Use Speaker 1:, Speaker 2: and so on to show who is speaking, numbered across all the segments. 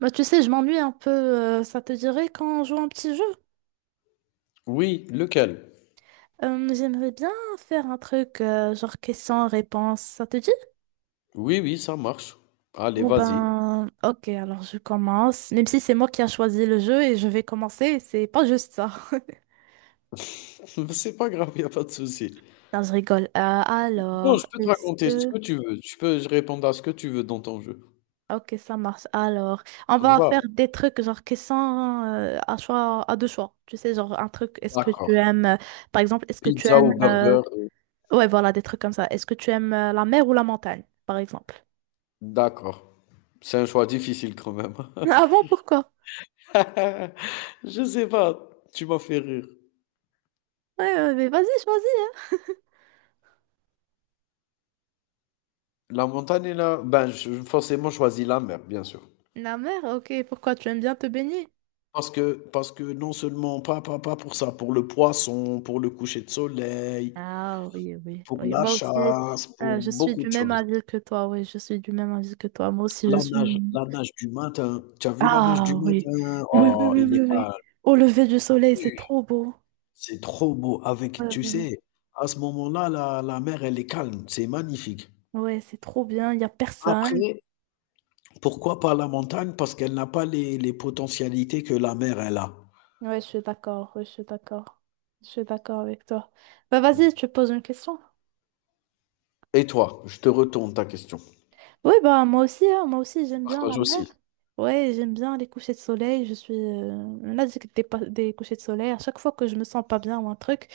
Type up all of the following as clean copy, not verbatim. Speaker 1: Bah, tu sais, je m'ennuie un peu. Ça te dirait qu'on joue un petit jeu?
Speaker 2: Oui, lequel?
Speaker 1: J'aimerais bien faire un truc genre question-réponse. Ça te dit?
Speaker 2: Oui, oui, ça marche. Allez,
Speaker 1: Bon
Speaker 2: vas-y.
Speaker 1: ben, ok, alors je commence. Même si c'est moi qui a choisi le jeu et je vais commencer, c'est pas juste ça.
Speaker 2: C'est pas grave, il a pas de souci.
Speaker 1: Non, je rigole.
Speaker 2: Non, je
Speaker 1: Alors,
Speaker 2: peux te
Speaker 1: est-ce
Speaker 2: raconter ce
Speaker 1: que...
Speaker 2: que tu veux. Je répondre à ce que tu veux dans ton jeu.
Speaker 1: Ok, ça marche. Alors, on
Speaker 2: Ça te
Speaker 1: va
Speaker 2: va?
Speaker 1: faire des trucs genre questions à choix, à deux choix. Tu sais, genre un truc, est-ce que tu
Speaker 2: D'accord.
Speaker 1: aimes, par exemple, est-ce que tu
Speaker 2: Pizza
Speaker 1: aimes
Speaker 2: ou burger?
Speaker 1: Ouais, voilà, des trucs comme ça. Est-ce que tu aimes la mer ou la montagne, par exemple?
Speaker 2: D'accord. C'est un choix difficile quand même.
Speaker 1: Ah bon, pourquoi?
Speaker 2: Je sais pas, tu m'as fait rire.
Speaker 1: Ouais, ouais, mais vas-y, choisis, hein.
Speaker 2: La montagne est là, ben je forcément choisis la mer, bien sûr.
Speaker 1: La mer, ok, pourquoi? Tu aimes bien te baigner?
Speaker 2: Parce que non seulement, pas pour ça, pour le poisson, pour le coucher de soleil,
Speaker 1: Ah oui, oui,
Speaker 2: pour
Speaker 1: oui.
Speaker 2: la
Speaker 1: Moi aussi,
Speaker 2: chasse, pour
Speaker 1: je suis
Speaker 2: beaucoup
Speaker 1: du
Speaker 2: de
Speaker 1: même
Speaker 2: choses.
Speaker 1: avis que toi. Oui, je suis du même avis que toi. Moi aussi, je
Speaker 2: La nage
Speaker 1: suis...
Speaker 2: la nage du matin, tu as vu la nage du
Speaker 1: Ah oui.
Speaker 2: matin?
Speaker 1: Oui, oui,
Speaker 2: Oh,
Speaker 1: oui,
Speaker 2: il
Speaker 1: oui,
Speaker 2: est calme.
Speaker 1: oui. Au lever du soleil, c'est
Speaker 2: Oui,
Speaker 1: trop beau.
Speaker 2: c'est trop beau
Speaker 1: Ouais,
Speaker 2: avec tu
Speaker 1: ouais, ouais.
Speaker 2: sais, à ce moment-là, la mer, elle est calme, c'est magnifique.
Speaker 1: Ouais, c'est trop bien, il n'y a personne.
Speaker 2: Après, pourquoi pas la montagne? Parce qu'elle n'a pas les potentialités que la mer, elle a.
Speaker 1: Ouais, je suis d'accord, ouais, je suis d'accord. Je suis d'accord avec toi. Bah vas-y, tu poses une question.
Speaker 2: Et toi? Je te retourne ta question.
Speaker 1: Oui, bah moi aussi, hein, moi aussi
Speaker 2: Tu
Speaker 1: j'aime bien
Speaker 2: partages
Speaker 1: la mer.
Speaker 2: aussi.
Speaker 1: Ouais, j'aime bien les couchers de soleil. Je suis on a dit que des couchers de soleil. À chaque fois que je me sens pas bien ou un truc,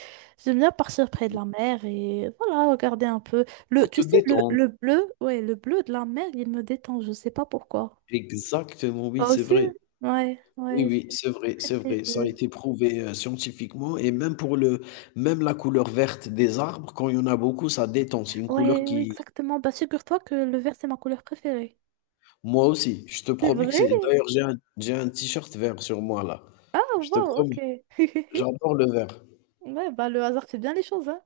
Speaker 1: j'aime bien partir près de la mer et voilà, regarder un peu.
Speaker 2: Pour
Speaker 1: Tu
Speaker 2: te
Speaker 1: sais, le,
Speaker 2: détendre.
Speaker 1: le bleu, ouais, le bleu de la mer, il me détend. Je sais pas pourquoi.
Speaker 2: Exactement, oui,
Speaker 1: Toi
Speaker 2: c'est
Speaker 1: aussi?
Speaker 2: vrai.
Speaker 1: Ouais,
Speaker 2: Oui,
Speaker 1: ouais,
Speaker 2: oui,
Speaker 1: c'est
Speaker 2: c'est vrai,
Speaker 1: très
Speaker 2: c'est vrai. Ça a
Speaker 1: paisible.
Speaker 2: été prouvé, scientifiquement et même pour le même la couleur verte des arbres, quand il y en a beaucoup, ça détend. C'est une couleur
Speaker 1: Ouais, oui,
Speaker 2: qui
Speaker 1: exactement. Bah figure-toi que le vert, c'est ma couleur préférée.
Speaker 2: moi aussi, je te
Speaker 1: C'est
Speaker 2: promets que
Speaker 1: vrai?
Speaker 2: c'est d'ailleurs, j'ai un t-shirt vert sur moi là.
Speaker 1: Ah,
Speaker 2: Je te
Speaker 1: wow,
Speaker 2: promets,
Speaker 1: ok.
Speaker 2: j'adore le vert.
Speaker 1: Ouais, bah le hasard fait bien les choses, hein.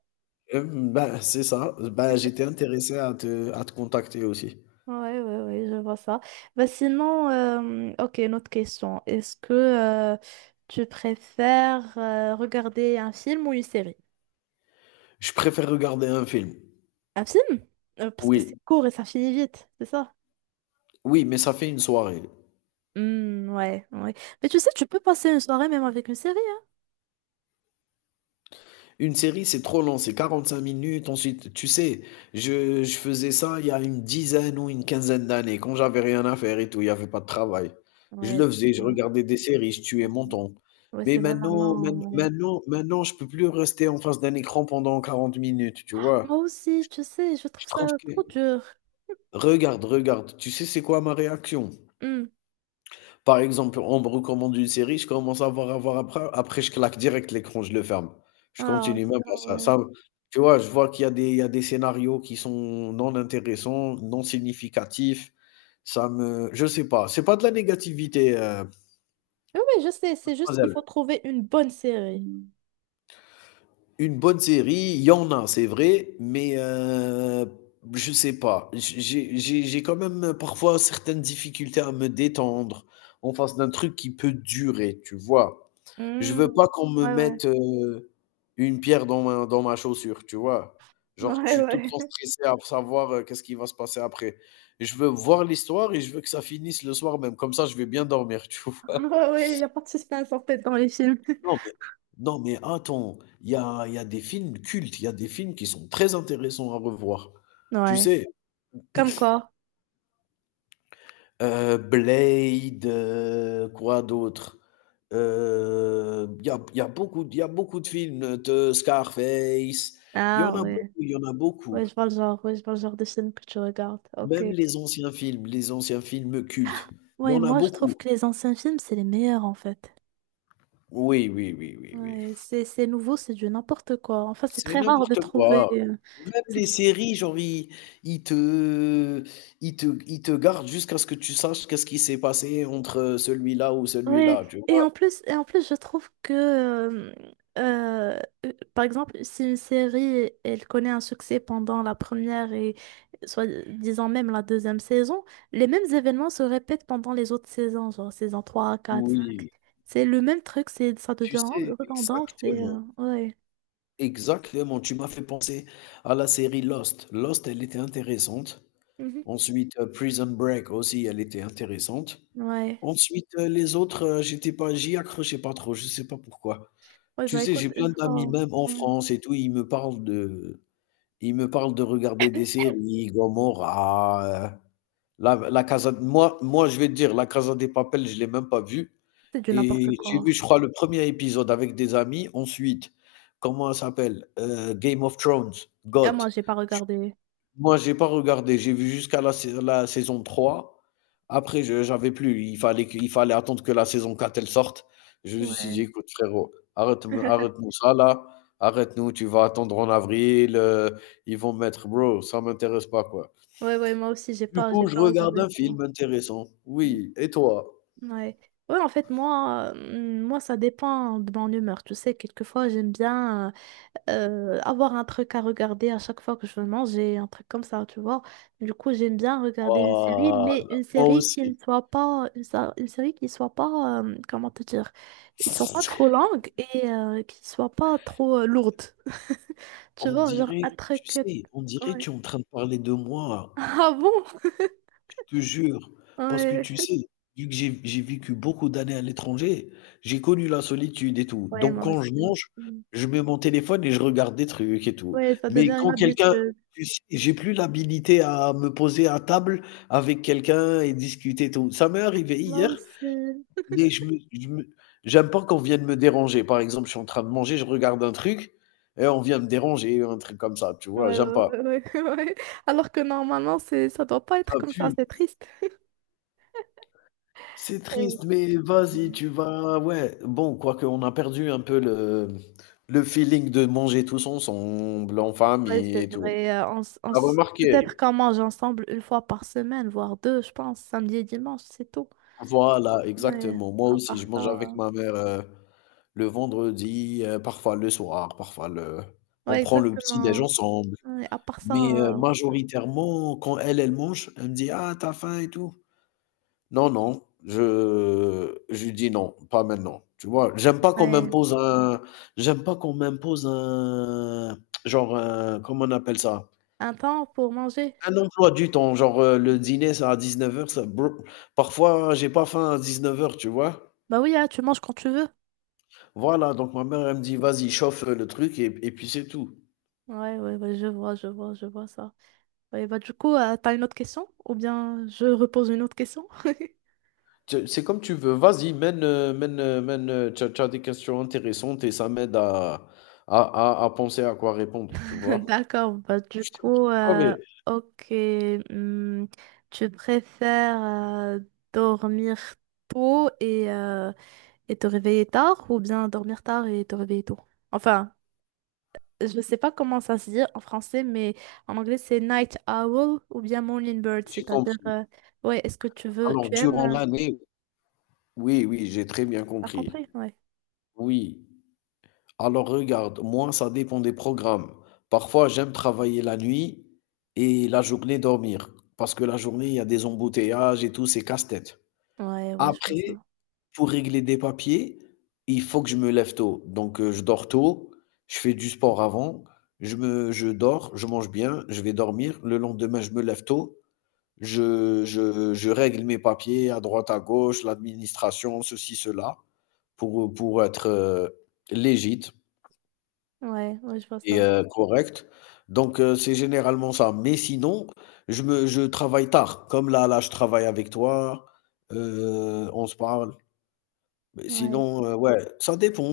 Speaker 2: Bah, c'est ça. Ben j'étais intéressé à te contacter aussi.
Speaker 1: Ouais, ouais, ouais, je vois ça. Bah, sinon, ok, une autre question. Est-ce que tu préfères regarder un film ou une série?
Speaker 2: Je préfère regarder un film.
Speaker 1: Un film? Parce que c'est
Speaker 2: Oui,
Speaker 1: court et ça finit vite, c'est ça?
Speaker 2: oui, mais ça fait une soirée.
Speaker 1: Hmm, ouais, ouais. Mais tu sais, tu peux passer une soirée même avec une série,
Speaker 2: Une série, c'est trop long, c'est 45 minutes. Ensuite, tu sais, je faisais ça il y a une dizaine ou une quinzaine d'années, quand j'avais rien à faire et tout, il y avait pas de travail.
Speaker 1: hein.
Speaker 2: Je
Speaker 1: Ouais,
Speaker 2: le
Speaker 1: c'est
Speaker 2: faisais, je
Speaker 1: ça.
Speaker 2: regardais des séries, je tuais mon temps.
Speaker 1: Ouais,
Speaker 2: Mais
Speaker 1: c'est
Speaker 2: maintenant, main-
Speaker 1: vraiment, ouais.
Speaker 2: maintenant, maintenant, je peux plus rester en face d'un écran pendant 40 minutes, tu vois?
Speaker 1: Moi
Speaker 2: Je
Speaker 1: aussi, tu
Speaker 2: trouve
Speaker 1: sais, je
Speaker 2: je
Speaker 1: trouve
Speaker 2: trouve
Speaker 1: ça
Speaker 2: que...
Speaker 1: trop dur.
Speaker 2: Regarde, regarde, tu sais c'est quoi ma réaction?
Speaker 1: Hmm.
Speaker 2: Par exemple, on me recommande une série, je commence à voir, à voir après je claque direct l'écran, je le ferme. Je
Speaker 1: Ah,
Speaker 2: continue
Speaker 1: c'est
Speaker 2: même pas
Speaker 1: grave,
Speaker 2: ça
Speaker 1: ouais.
Speaker 2: ça tu vois? Je vois qu'il y a des scénarios qui sont non intéressants, non significatifs. Ça me je sais pas, c'est pas de la négativité,
Speaker 1: Oui, oui, je sais, c'est juste qu'il
Speaker 2: mademoiselle.
Speaker 1: faut trouver une bonne série.
Speaker 2: Une bonne série, il y en a, c'est vrai, mais je sais pas. J'ai quand même parfois certaines difficultés à me détendre en face d'un truc qui peut durer, tu vois? Je
Speaker 1: Hmm.
Speaker 2: veux pas qu'on me
Speaker 1: Ouais, ouais.
Speaker 2: mette, une pierre dans ma chaussure, tu vois? Genre, je
Speaker 1: Ouais,
Speaker 2: suis tout le
Speaker 1: ouais.
Speaker 2: temps stressé à savoir, qu'est-ce qui va se passer après. Je veux voir l'histoire et je veux que ça finisse le soir même, comme ça je vais bien dormir, tu
Speaker 1: Ah
Speaker 2: vois?
Speaker 1: ouais, ouais, il n'y a pas de suspense en fait dans les films.
Speaker 2: Non, mais non, mais attends, il y a des films cultes, il y a des films qui sont très intéressants à revoir. Tu
Speaker 1: Ouais.
Speaker 2: sais?
Speaker 1: Comme quoi?
Speaker 2: Blade, quoi d'autre? Il y a y a beaucoup il y a beaucoup de films de Scarface. Il y en
Speaker 1: Ah
Speaker 2: a beaucoup,
Speaker 1: ouais.
Speaker 2: il y en a
Speaker 1: Ouais,
Speaker 2: beaucoup.
Speaker 1: je vois le genre. Ouais, je vois le genre de film que tu regardes. Ok.
Speaker 2: Même les anciens films cultes, il y
Speaker 1: Ouais,
Speaker 2: en a
Speaker 1: moi je trouve
Speaker 2: beaucoup.
Speaker 1: que les anciens films, c'est les meilleurs en fait.
Speaker 2: Oui, oui, oui, oui, oui.
Speaker 1: Ouais, c'est nouveau, c'est du n'importe quoi. Enfin, c'est
Speaker 2: C'est
Speaker 1: très rare de
Speaker 2: n'importe
Speaker 1: trouver,
Speaker 2: quoi. Même
Speaker 1: c'est.
Speaker 2: les séries, genre, ils te ils te gardent jusqu'à ce que tu saches qu'est-ce qui s'est passé entre, celui-là ou
Speaker 1: Oui,
Speaker 2: celui-là, tu
Speaker 1: et
Speaker 2: vois?
Speaker 1: en plus, et en plus, je trouve que, euh, par exemple, si une série, elle connaît un succès pendant la première et, soit disant même la deuxième saison, les mêmes événements se répètent pendant les autres saisons, genre saison 3 4 5.
Speaker 2: Oui,
Speaker 1: C'est le même truc, c'est, ça
Speaker 2: tu
Speaker 1: devient
Speaker 2: sais
Speaker 1: redondant, c'est,
Speaker 2: exactement.
Speaker 1: ouais.
Speaker 2: Exactement, tu m'as fait penser à la série Lost. Lost, elle était intéressante.
Speaker 1: Mhm.
Speaker 2: Ensuite, Prison Break aussi, elle était intéressante.
Speaker 1: Ouais.
Speaker 2: Ensuite, les autres, j'étais pas j'y accrochais pas trop, je sais pas pourquoi.
Speaker 1: Ouais,
Speaker 2: Tu
Speaker 1: bah
Speaker 2: sais,
Speaker 1: écoute,
Speaker 2: j'ai
Speaker 1: une
Speaker 2: plein d'amis,
Speaker 1: fois,
Speaker 2: même en
Speaker 1: ouais.
Speaker 2: France et tout, ils me parlent de regarder des séries, Gomorrah, la la Casa moi, je vais te dire, la Casa des Papel, je l'ai même pas vue
Speaker 1: C'est du n'importe
Speaker 2: et j'ai vu,
Speaker 1: quoi.
Speaker 2: je crois, le premier épisode avec des amis. Ensuite, comment ça s'appelle? Game of Thrones,
Speaker 1: Ah,
Speaker 2: GOT.
Speaker 1: moi, j'ai pas
Speaker 2: J
Speaker 1: regardé.
Speaker 2: Moi, j'ai pas regardé, j'ai vu jusqu'à la saison trois. Après, je j'avais plus, il fallait attendre que la saison 4 elle sorte. Je me suis dit:
Speaker 1: Ouais.
Speaker 2: «Écoute frérot, arrête arrête-nous ça là, arrête-nous, tu vas attendre en avril, ils vont mettre» bro, ça m'intéresse pas, quoi.
Speaker 1: Ouais, ouais, moi aussi, j'ai
Speaker 2: Du
Speaker 1: pas, j'ai
Speaker 2: coup, je
Speaker 1: pas
Speaker 2: regarde
Speaker 1: regardé
Speaker 2: un
Speaker 1: ça.
Speaker 2: film intéressant. Oui, et toi?
Speaker 1: Ouais. Ouais, en fait, moi, ça dépend de mon humeur. Tu sais, quelquefois, j'aime bien avoir un truc à regarder à chaque fois que je veux manger, un truc comme ça, tu vois. Du coup, j'aime bien regarder une série, mais
Speaker 2: Voilà,
Speaker 1: une
Speaker 2: moi
Speaker 1: série qui ne
Speaker 2: aussi.
Speaker 1: soit pas, une série qui soit pas, comment te dire, qui soit pas trop longue et qui soit pas trop lourde. Tu
Speaker 2: On
Speaker 1: vois, genre
Speaker 2: dirait,
Speaker 1: un
Speaker 2: tu
Speaker 1: truc.
Speaker 2: sais, on dirait tu
Speaker 1: Ouais.
Speaker 2: es en train de parler de moi,
Speaker 1: Ah bon?
Speaker 2: je te jure. Parce que
Speaker 1: Ouais.
Speaker 2: tu sais, vu que j'ai vécu beaucoup d'années à l'étranger, j'ai connu la solitude et tout.
Speaker 1: Ouais,
Speaker 2: Donc
Speaker 1: moi
Speaker 2: quand je
Speaker 1: aussi.
Speaker 2: mange, je mets mon téléphone et je regarde des trucs et tout.
Speaker 1: Ouais, ça
Speaker 2: Mais
Speaker 1: devient une
Speaker 2: quand quelqu'un
Speaker 1: habitude.
Speaker 2: tu sais, j'ai plus l'habilité à me poser à table avec quelqu'un et discuter et tout. Ça m'est arrivé
Speaker 1: Moi
Speaker 2: hier,
Speaker 1: aussi.
Speaker 2: mais je me j'aime pas qu'on vienne me déranger. Par exemple, je suis en train de manger, je regarde un truc et on vient me déranger, un truc comme ça, tu vois?
Speaker 1: Ouais, ouais,
Speaker 2: J'aime pas.
Speaker 1: ouais, ouais, ouais. Alors que normalement, c'est, ça doit pas être
Speaker 2: Ah
Speaker 1: comme
Speaker 2: pu
Speaker 1: ça, c'est triste.
Speaker 2: C'est
Speaker 1: Ouais,
Speaker 2: triste, mais vas-y, tu vas ouais, bon, quoique on a perdu un peu le feeling de manger tous ensemble, en
Speaker 1: ouais,
Speaker 2: famille
Speaker 1: c'est
Speaker 2: et tout.
Speaker 1: vrai. Et
Speaker 2: T'as
Speaker 1: peut-être
Speaker 2: remarqué?
Speaker 1: qu'on mange ensemble une fois par semaine, voire deux, je pense, samedi et dimanche, c'est tout.
Speaker 2: Voilà,
Speaker 1: Ouais,
Speaker 2: exactement. Moi
Speaker 1: à
Speaker 2: aussi,
Speaker 1: part
Speaker 2: je
Speaker 1: ça.
Speaker 2: mange avec ma mère, le vendredi, parfois le soir, parfois le on
Speaker 1: Ouais,
Speaker 2: prend le petit-déj
Speaker 1: exactement.
Speaker 2: ensemble.
Speaker 1: Ouais, à part ça,
Speaker 2: Mais
Speaker 1: euh, non.
Speaker 2: majoritairement, quand elle, elle mange, elle me dit: «Ah, t'as faim et tout?» Non, non, je lui dis: «Non, pas maintenant», tu vois? J'aime pas qu'on
Speaker 1: Ouais.
Speaker 2: m'impose un j'aime pas qu'on m'impose un genre un comment on appelle ça?
Speaker 1: Un temps pour manger.
Speaker 2: Un emploi du temps, genre, le dîner c'est à dix-neuf heures, ça blo parfois hein, j'ai pas faim à dix-neuf heures, tu vois?
Speaker 1: Bah oui, hein, tu manges quand tu veux.
Speaker 2: Voilà, donc ma mère elle me dit: «Vas-y chauffe, le truc et puis c'est tout».
Speaker 1: Ouais, ouais, ouais, je vois, je vois, je vois ça. Ouais, bah du coup, t'as une autre question? Ou bien je repose une autre question?
Speaker 2: C'est comme tu veux, vas-y mène, tu as des questions intéressantes et ça m'aide à à penser à quoi répondre, tu vois?
Speaker 1: D'accord, bah du
Speaker 2: Je te
Speaker 1: coup,
Speaker 2: promets.
Speaker 1: ok, hum, tu préfères dormir tôt et te réveiller tard ou bien dormir tard et te réveiller tôt? Enfin, je sais pas comment ça se dit en français, mais en anglais c'est night owl ou bien morning bird,
Speaker 2: J'ai
Speaker 1: c'est-à-dire,
Speaker 2: compris.
Speaker 1: ouais, est-ce que tu veux, tu
Speaker 2: Alors,
Speaker 1: aimes,
Speaker 2: durant l'année, oui, oui, j'ai très bien
Speaker 1: t'as
Speaker 2: compris.
Speaker 1: compris? Ouais,
Speaker 2: Oui. Alors, regarde, moi, ça dépend des programmes. Parfois, j'aime travailler la nuit et la journée dormir. Parce que la journée, il y a des embouteillages et tout, c'est casse-tête.
Speaker 1: ouais, ouais, je vois ça.
Speaker 2: Après, pour régler des papiers, il faut que je me lève tôt. Donc, je dors tôt, je fais du sport avant, je dors, je mange bien, je vais dormir. Le lendemain, je me lève tôt. Je règle mes papiers à droite, à gauche, l'administration, ceci, cela, pour être légit
Speaker 1: Ouais, ouais, je vois
Speaker 2: et
Speaker 1: ça.
Speaker 2: correct. Donc, c'est généralement ça. Mais sinon, je travaille tard. Comme là, là, je travaille avec toi, on se parle. Mais
Speaker 1: Ouais,
Speaker 2: sinon, ouais, ça dépend.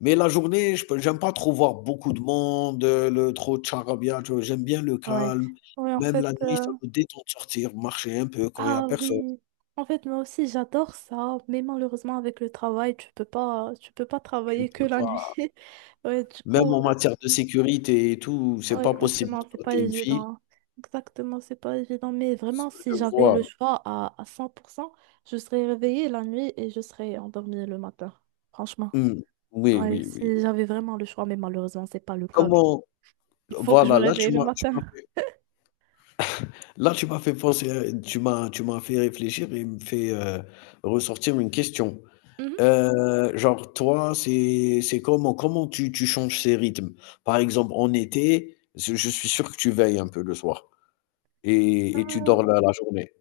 Speaker 2: Mais la journée, j'aime pas trop voir beaucoup de monde, le trop de charabia, tu vois, j'aime bien le
Speaker 1: ouais.
Speaker 2: calme.
Speaker 1: Ouais, en
Speaker 2: Même
Speaker 1: fait,
Speaker 2: la nuit, ça me détend de sortir, marcher un peu quand il y a
Speaker 1: Ah
Speaker 2: personne.
Speaker 1: oui, en fait moi aussi j'adore ça, mais malheureusement avec le travail tu peux pas
Speaker 2: Tu
Speaker 1: travailler que
Speaker 2: peux
Speaker 1: la nuit. Ouais du
Speaker 2: Même
Speaker 1: coup
Speaker 2: en matière de sécurité et tout, c'est
Speaker 1: ouais,
Speaker 2: pas possible
Speaker 1: exactement
Speaker 2: pour
Speaker 1: c'est
Speaker 2: toi,
Speaker 1: pas
Speaker 2: tu es une fille.
Speaker 1: évident. Exactement c'est pas évident, mais
Speaker 2: S
Speaker 1: vraiment si
Speaker 2: Je
Speaker 1: j'avais
Speaker 2: vois.
Speaker 1: le choix à 100%, je serais réveillée la nuit et je serais endormie le matin. Franchement,
Speaker 2: Mmh. Oui,
Speaker 1: ouais
Speaker 2: oui, oui.
Speaker 1: si j'avais vraiment le choix, mais malheureusement c'est pas le cas.
Speaker 2: Comment
Speaker 1: Il faut que je
Speaker 2: voilà,
Speaker 1: me
Speaker 2: là
Speaker 1: réveille le
Speaker 2: tu
Speaker 1: matin.
Speaker 2: m'as fait là tu m'as fait penser à tu m'as fait réfléchir et me fait, ressortir une question.
Speaker 1: Mhm.
Speaker 2: Genre toi, c'est comment tu changes ces rythmes? Par exemple en été, je suis sûr que tu veilles un peu le soir et tu dors la journée.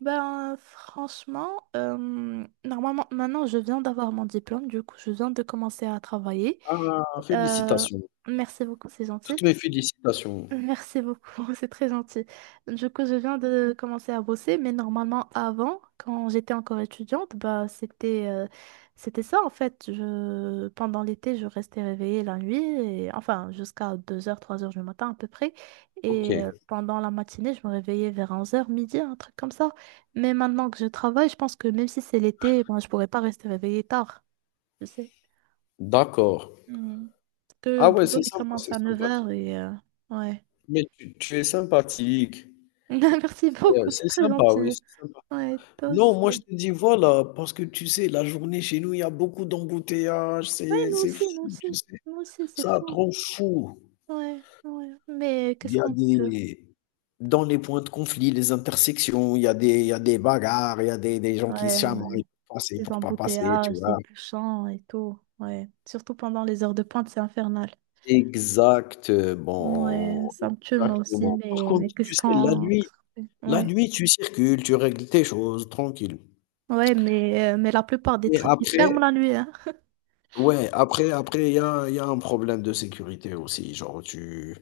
Speaker 1: Ben, franchement, normalement, maintenant, je viens d'avoir mon diplôme, du coup, je viens de commencer à travailler.
Speaker 2: Ah!
Speaker 1: Euh,
Speaker 2: Félicitations.
Speaker 1: Merci beaucoup, c'est gentil.
Speaker 2: Toutes mes félicitations.
Speaker 1: Merci beaucoup, c'est très gentil. Du coup, je viens de commencer à bosser, mais normalement avant, quand j'étais encore étudiante, bah c'était ça en fait. Pendant l'été, je restais réveillée la nuit, et, enfin jusqu'à 2 heures, 3 heures du matin à peu près. Et
Speaker 2: OK,
Speaker 1: pendant la matinée, je me réveillais vers 11 heures midi, un truc comme ça. Mais maintenant que je travaille, je pense que même si c'est l'été, ben, je pourrais pas rester réveillée tard, je sais.
Speaker 2: d'accord.
Speaker 1: Mm. Parce que le
Speaker 2: Ah ouais,
Speaker 1: boulot,
Speaker 2: c'est
Speaker 1: il
Speaker 2: sympa,
Speaker 1: commence
Speaker 2: c'est
Speaker 1: à 9 heures
Speaker 2: sympathique.
Speaker 1: et ouais.
Speaker 2: Mais tu es sympathique.
Speaker 1: Merci beaucoup, c'est
Speaker 2: C'est
Speaker 1: très
Speaker 2: sympa, oui,
Speaker 1: gentil.
Speaker 2: c'est sympa.
Speaker 1: Ouais, toi
Speaker 2: Non, moi je
Speaker 1: aussi.
Speaker 2: te dis voilà, parce que tu sais, la journée chez nous, il y a beaucoup d'embouteillages,
Speaker 1: Ouais, nous
Speaker 2: c'est fou,
Speaker 1: aussi, nous
Speaker 2: tu
Speaker 1: aussi.
Speaker 2: sais?
Speaker 1: Nous aussi, c'est
Speaker 2: Ça
Speaker 1: fou.
Speaker 2: rend fou.
Speaker 1: Ouais, ouais. Mais
Speaker 2: Il
Speaker 1: qu'est-ce
Speaker 2: y a
Speaker 1: qu'on peut?
Speaker 2: des Dans les points de conflit, les intersections, il y a des bagarres, il y a des gens qui
Speaker 1: Ouais,
Speaker 2: se
Speaker 1: ouais.
Speaker 2: chamaillent pour passer,
Speaker 1: Les
Speaker 2: pour pas passer, tu
Speaker 1: embouteillages, les
Speaker 2: vois?
Speaker 1: bouchons et tout. Ouais. Surtout pendant les heures de pointe, c'est infernal. Ouais,
Speaker 2: Exactement,
Speaker 1: ça me tue moi aussi,
Speaker 2: exactement. Par
Speaker 1: mais
Speaker 2: contre, tu sais, la nuit
Speaker 1: qu'est-ce qu'on fait.
Speaker 2: la
Speaker 1: Ouais.
Speaker 2: nuit, tu circules, tu règles tes choses tranquille.
Speaker 1: Ouais, mais la plupart des
Speaker 2: Mais
Speaker 1: trucs, ils ferment
Speaker 2: après
Speaker 1: la nuit, hein.
Speaker 2: ouais, après il y a un problème de sécurité aussi,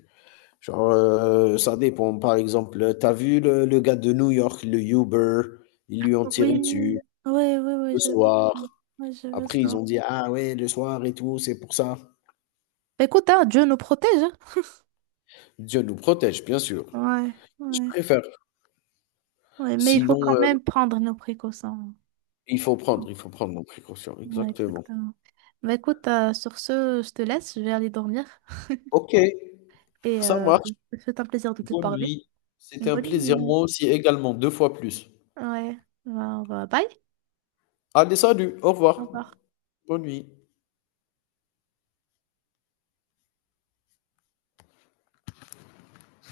Speaker 2: genre, ça dépend. Par exemple, t'as vu le gars de New York, le Uber? Ils lui ont tiré
Speaker 1: Oui,
Speaker 2: dessus
Speaker 1: oui, oui, oui,
Speaker 2: le
Speaker 1: je veux
Speaker 2: soir.
Speaker 1: ça. Ouais, je veux
Speaker 2: Après ils
Speaker 1: ça.
Speaker 2: ont dit: «Ah ouais, le soir et tout, c'est pour ça».
Speaker 1: Écoute, hein, Dieu nous protège, hein.
Speaker 2: Dieu nous protège, bien sûr.
Speaker 1: Ouais,
Speaker 2: Je
Speaker 1: ouais.
Speaker 2: préfère.
Speaker 1: Ouais, mais il faut quand
Speaker 2: Sinon,
Speaker 1: même prendre nos précautions.
Speaker 2: Il faut prendre nos précautions,
Speaker 1: Ouais,
Speaker 2: exactement.
Speaker 1: exactement. Bah écoute, sur ce, je te laisse, je vais aller dormir
Speaker 2: OK,
Speaker 1: et
Speaker 2: ça marche.
Speaker 1: c'est un plaisir de te
Speaker 2: Bonne
Speaker 1: parler.
Speaker 2: nuit. C'était un
Speaker 1: Bonne
Speaker 2: plaisir,
Speaker 1: nuit.
Speaker 2: moi aussi également, 2 fois plus.
Speaker 1: Ouais, bah, bye.
Speaker 2: Allez, salut, au
Speaker 1: Au
Speaker 2: revoir.
Speaker 1: revoir.
Speaker 2: Bonne nuit.